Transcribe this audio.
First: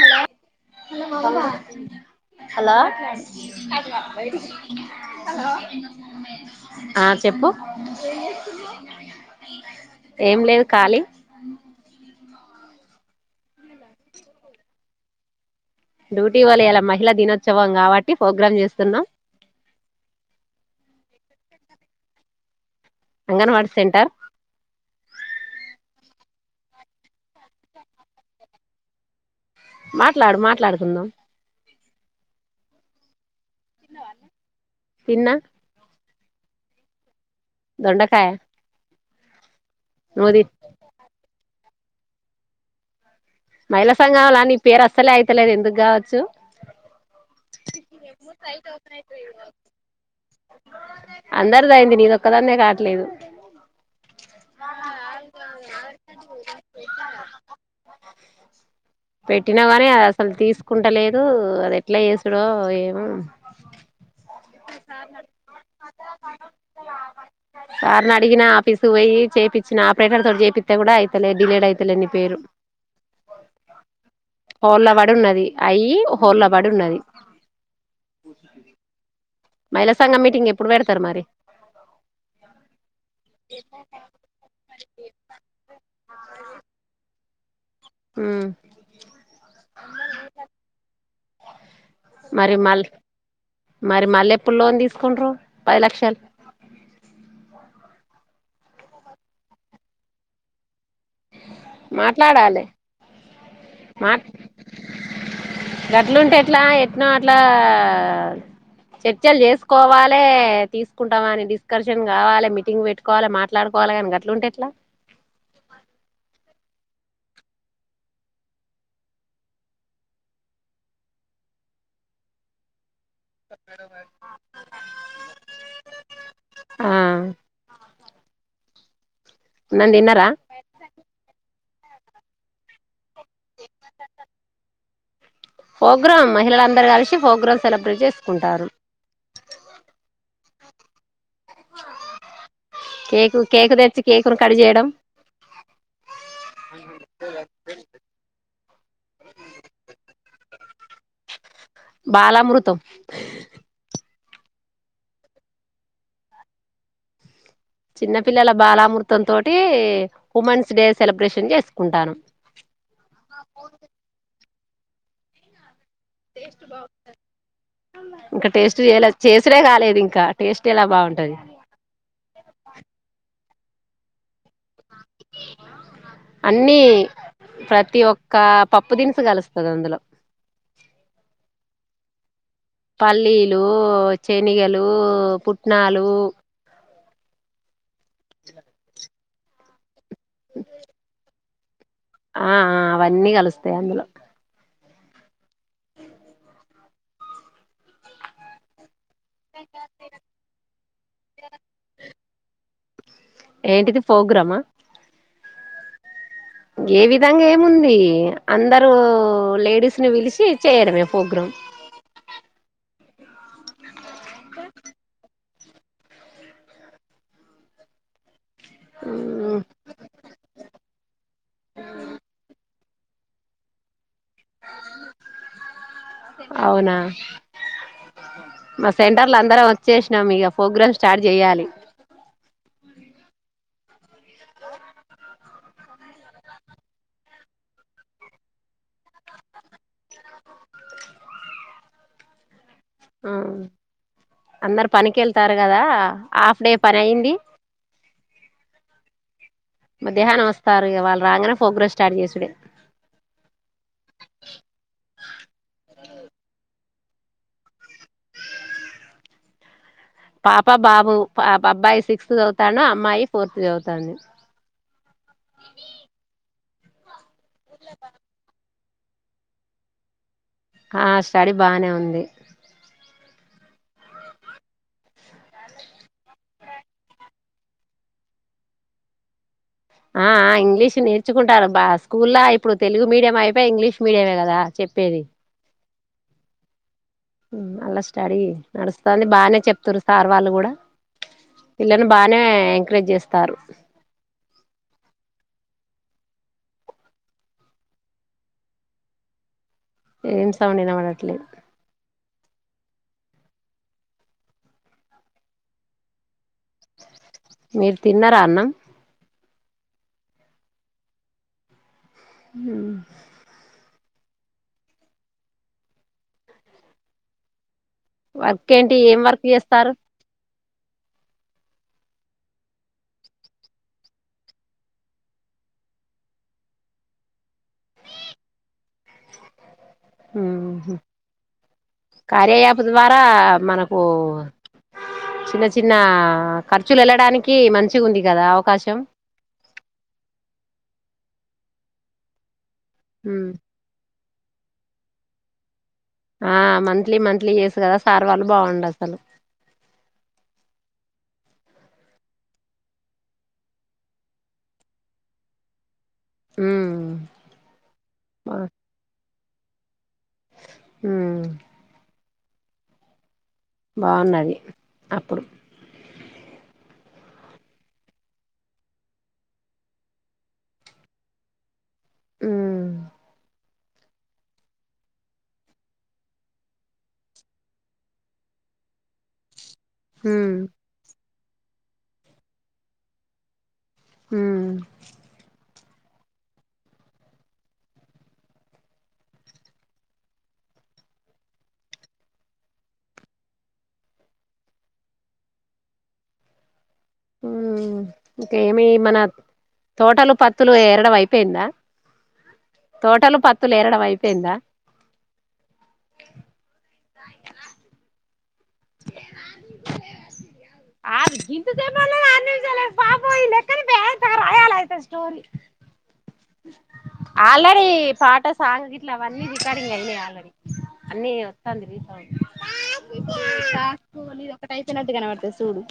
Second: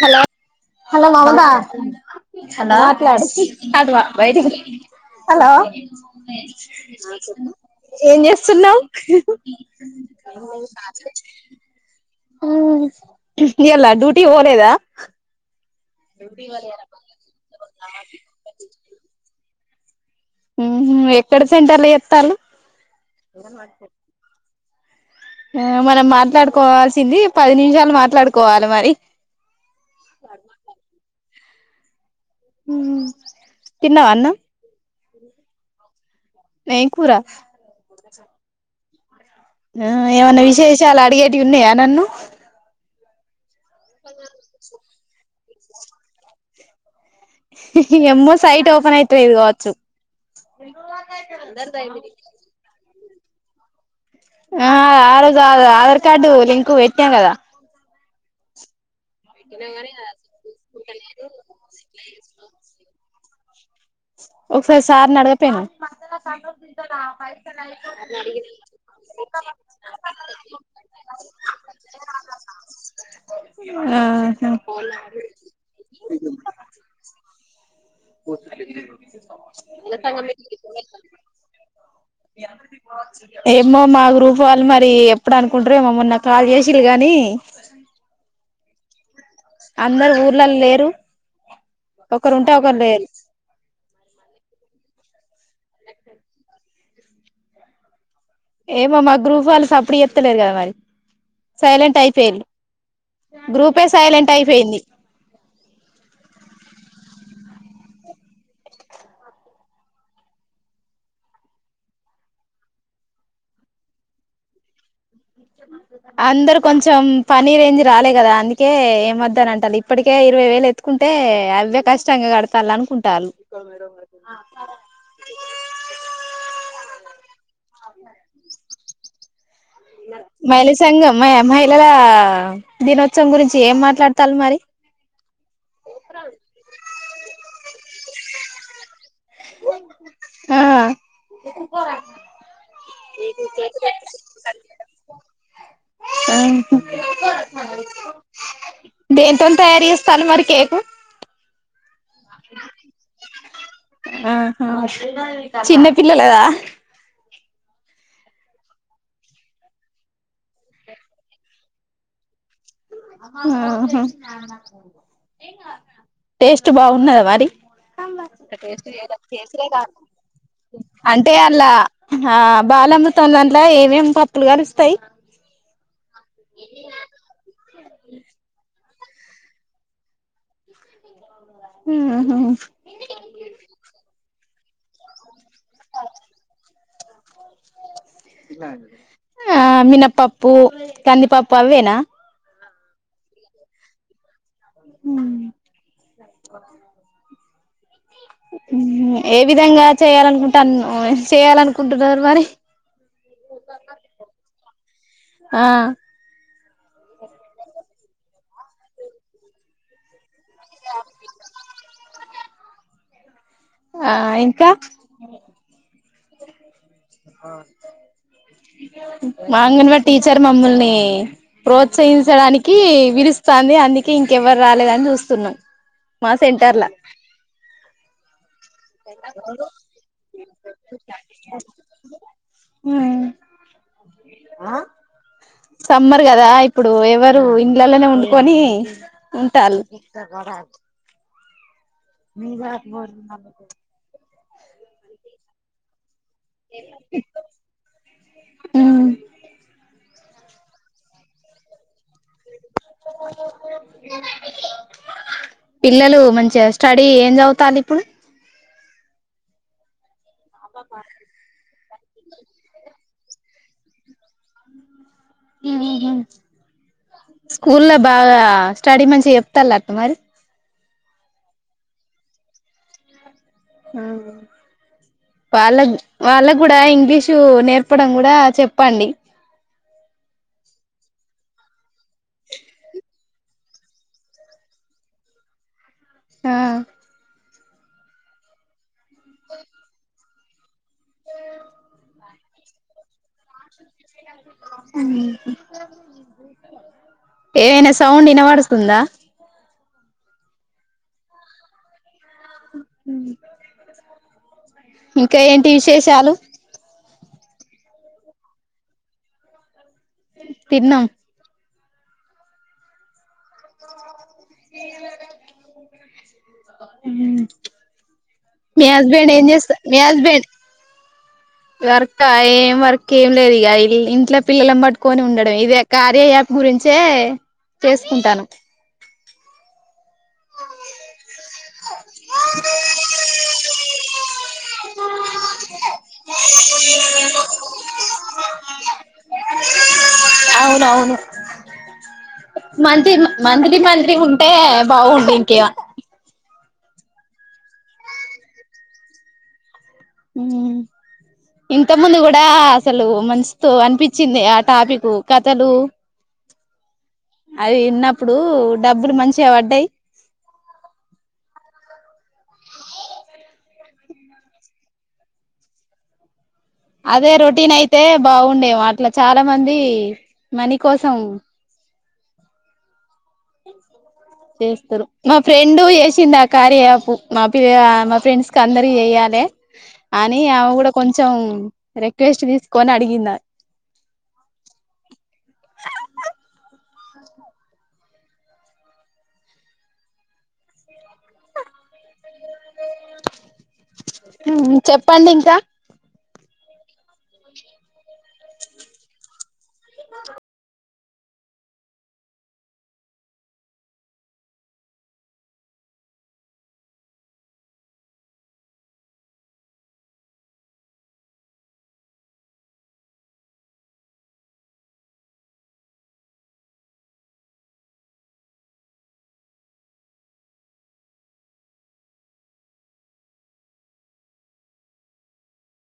Hello hello Mamata hello hello ఆ చెప్పు యేంచేస్తున్నావ్ ఏం లేదు ఖాళీ ఉ ఇయ్యాల డ్యూటీి కీ పోలేదా డ్యూటీ కీ పోలే ఇయలా మహిళా దినోత్సవం కాబట్టి ప్రోగ్రామ్ చేస్తున్నాం ఉహ్ ఎక్కడ సెంటల్ చేతాలు అంగన్వాడి సెంటర్ ఆ మనం మాట్లాడుకోవాల్సింది పది నిమిషాలు మాట్లాడుకోవాలి మరి మాట్లాడు మాట్లాడుకుందాం తిన్నవ అన్నం తిన్న ఎం కుర్ర దొండకాయ ఆ నువ్వు ఏమన్నా తి విశేషాలు అడిగేటివి ఉన్నాయా నన్ను మహిళా సంఘంలా నీ పేరు అస్సలే అయితలేదు ఎందుకు కావచ్చు ఎమ్ సైట్ ఓపెన్ యితేలెడ్ కవాచ్ అందరిది అందర్ది అయింది నీది ఒక్కదాన్నే కావట్లేదు ఆ ఆరోజు ఆధా ఆధార్ కార్డు లింకు పెట్టాం కదా పెట్టినా కానీ అసలు తీసుకుంటలేదు అది ఎట్లా చేసుడో ఏమో ఒకసారి సార్ని అడగకపోయినవ్ సార్ని అడిగినా ఆఫీసు పోయి చేపించిన ఆపరేటర్ తోటి చేపిస్తే కూడాయి లెడ్ డిలేడ్ ఐతలేద్ ని పేరు ఆ హ హోల్లా పడి ఉన్నది అయ్యి హోల్లా పడి ఉన్నది [unintelligible] మహిళా సంఘం మీటింగ్ ఎప్పుడు పెడతారు మరి ఏమో మా గ్రూప్ వాళ్ళు మరి ఎప్పుడు అనుకుంటారు ఏమో మమ్మొన్న కాల్ చేసింలు గాని ఉ అందరు ఊర్లలో లేరు ఒకరుంటే మరి ఒకరు మల్ లేరు మరి మల్లెప్పుల్లో తీస్ కుండ్రు పది లక్షల్ ఏమో మా గ్రూప్ వాళ్ళు సప్పుడు జేత్తలేరు కద మరి సైలెంట్ అయిపోయిళ్ళు మాట్లాడాలి గ్రూపే మా సైలెంట్ అయిపోయింది గట్లుంటే ఎట్లా ఎట్నో ఇట్లా ఆఆ చర్చలు చేసుకోవలె తీసుకుంటామని డిస్కషన్ గావాలె మీటింగ్ పెట్టుకోవాలె మాట్లాడుక్ పోవలగానీ గట్లుంటెట్లా [inaudible] అందరు కొంచెం పని రేంజ్ రాలే గదా అందుకే యేమోద్దన అంటాల్ ఇప్పటికే ఇరవై వేలు ఎత్తుకుంట్ టె అవే కష్టంగా కడతాలానుకున్ టాల్ ఆ అన్నం తిన్నారా మయిళ సంఘం మ మహిళల దినోత్సవం గురించి చ్ ఏం మాట్లాడతాళ్లు మరి ఫోగ్రామ్ మహిళలందరూ కలిసి ఫోగ్రామ్ సెలబ్రేట్ చేసుకుంటారు. హా కేకు కేకు తెచ్చి కేకును కడ్ చేయడం ఉహు దేంతోని తయారు చేస్తాలు మరి కేకు బాలమృతం ఆహా చిన్న పిల్లలదా చిన్న పిల్లల బాలామృతం తోటీ ఉమెన్స్ డే సెలబ్రేషన్ చేసుకుంటానం. ఆహా టేస్ట్ బాగున్నదా మరి ఇంకా టేస్ట్ చేయలే చేసుడే కాలేదు ఇంకా టేస్ట్ ఎలా అంటే బాగుంటది అల్ల హా బా లామృతం దంట్లా ఏమేమి పప్పులు గలుస్ అన్నీ ప్రతి ఒక్క పప్పు దినుసు కలుస్తది అందులో మ్ హు పల్లీలు చెనిగెలు పుట్నాలు ఆ మినపప్పుూ కంది పప్పు అవ్వేనా ఆహ అ అవన్నీ కలుస్తయ్ అందులో హు హు ఏ విధంగా చేయాలనుకుంటాన్ చేయాలనుకుంటున్నరు మరి ఏంటిది ఫోగ్రామా ఆ ఏ విధంగ ఏముంది అందరూ లేడీస్ ని పిలిష్ షి చేయడమే ఫోగ్రామ్ ఆహ్ ఇంకా అహ్ మా ఉమ్ అంగన్వాడి టీచర్ మమ్మల్ని ప్రోత్సహించడానికి విలుస్తాంది. అందుకే ఇంకెవర్ రాలేదని చూస్తున్నం. అవునా మా సెంటర్ల అందరం వచ్చేష్ణం ఇగ ఫోగ్రామ్ స్ స్టార్ట్ జేయ్యాలి హ్మ్ సమ్మర్ గదా ఇప్పుడు ఎవరు ఇండ్లలనే ఒండుకొని ఉంటాల్లు ఆహ్ అందరు పనికెళ్తారు గదా ఇంకా ఆఫ్ డే పనయ్యింది మద్యాహ్నం వస్తారు ఇగ వాళ్ళు రాంగనే ఫోగ్రస్ పిల్లలు మంచిగా. స్టడీ ఏం చదువుతాంది ఇప్పుడు. ఆ పాప బాబు పా పాఅబ్బాయి సిక్స్త్ చదువుతాండు. అమ్మాయి ఫోర్త్ చదువుతాంది. ఉహూ. స్కూల్లా బాగా స్టడీ మంచిగా చెప్తాలేటన మరి. ఆహ్ స్టడీ బానే ఉంది. పాలక్ వాలక్. కూడా ఇంగ్లీషు నేర్పడం కూడా చెప్పండి. ఆహ్ ఆహ్ ఇంగ్లీష్ నేర్చుకుంటారు బా స్కూల్లా ఇప్పుడు తెలుగు మీడియం అయిపోయి ఇంగ్లీష్ మీడియమే కదా చెప్. చెప్పేది. ఉమ్. ఉమ్ అల్ల స్టడీ నడుస్తుంది బానే చెప్తుంరు సార్. వాళ్ళు కూడా పిల్లల్ని బానే ఎంకరేజ్ చేస్తారు. ఉమ్. ఏమైనా సౌండ్ వినవడుతుందా. ఏం సౌండ్ ఇనవడట్లేద్. ఉమ్ ఉహూ. ఇంకా ఏంటి విశేషాలు. మీరు తిన్నార అన్నం. తిన్నం. ఉమ్. ఉమ్. వర్క్ మీ ఏంటి హస్బెండ్ ఏం వర్క్ చేస్త చేస్తారు మీ హస్బెండ్. వర్క్ ఆ ఏం వర్క్ ఏం లేదు ఇగ ఇంట్లా పిల్లల్ని పట్టుకొని ఉండడం ఇదే కార్యాయాప్. గురించే చేసుకుంటాను. ఉహు. కార్యయాప్ ద్వారా మనకు. చిన్న చిన్న ఖర్చులేళ్ళడానికి మంచిగ ఉంది కదా అవకాశం. అవునవును. మంతి ఉమ్ మంత్లీ మంత్లీ ఉంటే బాగుండు ఇంకా. ఆహ్ మంత్లీ మంత్లీ చేసుకదా సార్ వాళ్ళు బాగుండు అసలు. ఉమ్. ఇంతకు ముందు కూడా అసలు మస్త్ అనిపించింది ఆ టాపికు కథలు. ఉమ్ అవి ఇన్నప్పుడు బా డబ్బులు మంచిగ వడ్డయ్. ఉమ్. బావున్నది అప్పుడు. అదే రొటీన్ అయితే బాగుండేమో అట్ల చాలా మంది మనీ కోసం. ఉమ్. చేస్తాలే మా ఫ్రెండ్ చేసింది ఆ కార్యాయ్యాప్ మా పిల్ ఆ మా ఫ్రెండ్స్ కి అందరికి చేయాలి. అని ఉమ్ ఆమె కూడా కొంచెం రిక్వెస్ట్ తీసుకొని అడిగిందాది. ఉమ్. ఉమ్ చెప్పండి ఇంకా. ఉమ్ ఇంక ఏమి మనత్. తోటలు పత్తులు ఎరడం అయిపోయిందా. తోటలు పత్తులు ఎరడం అయిపెయిందా. ఆగు గింత సేపు అన్నది ఆరు నిమిషాలు ఆయె పాపోయ్ లెక్కని పేద్దగ రాయాలి అయితే స్టోరి ఆల్రెడీ పాట సాంగ్ గిట్ల అవన్ని రికార్డింగ్ అయినయ్ ఆల్రెడీ అన్ని ఒత్తంది రీసౌండ్ టాస్క్ నీది ఒకటి అయిపోయినట్టు కనబడుతది సుడూ.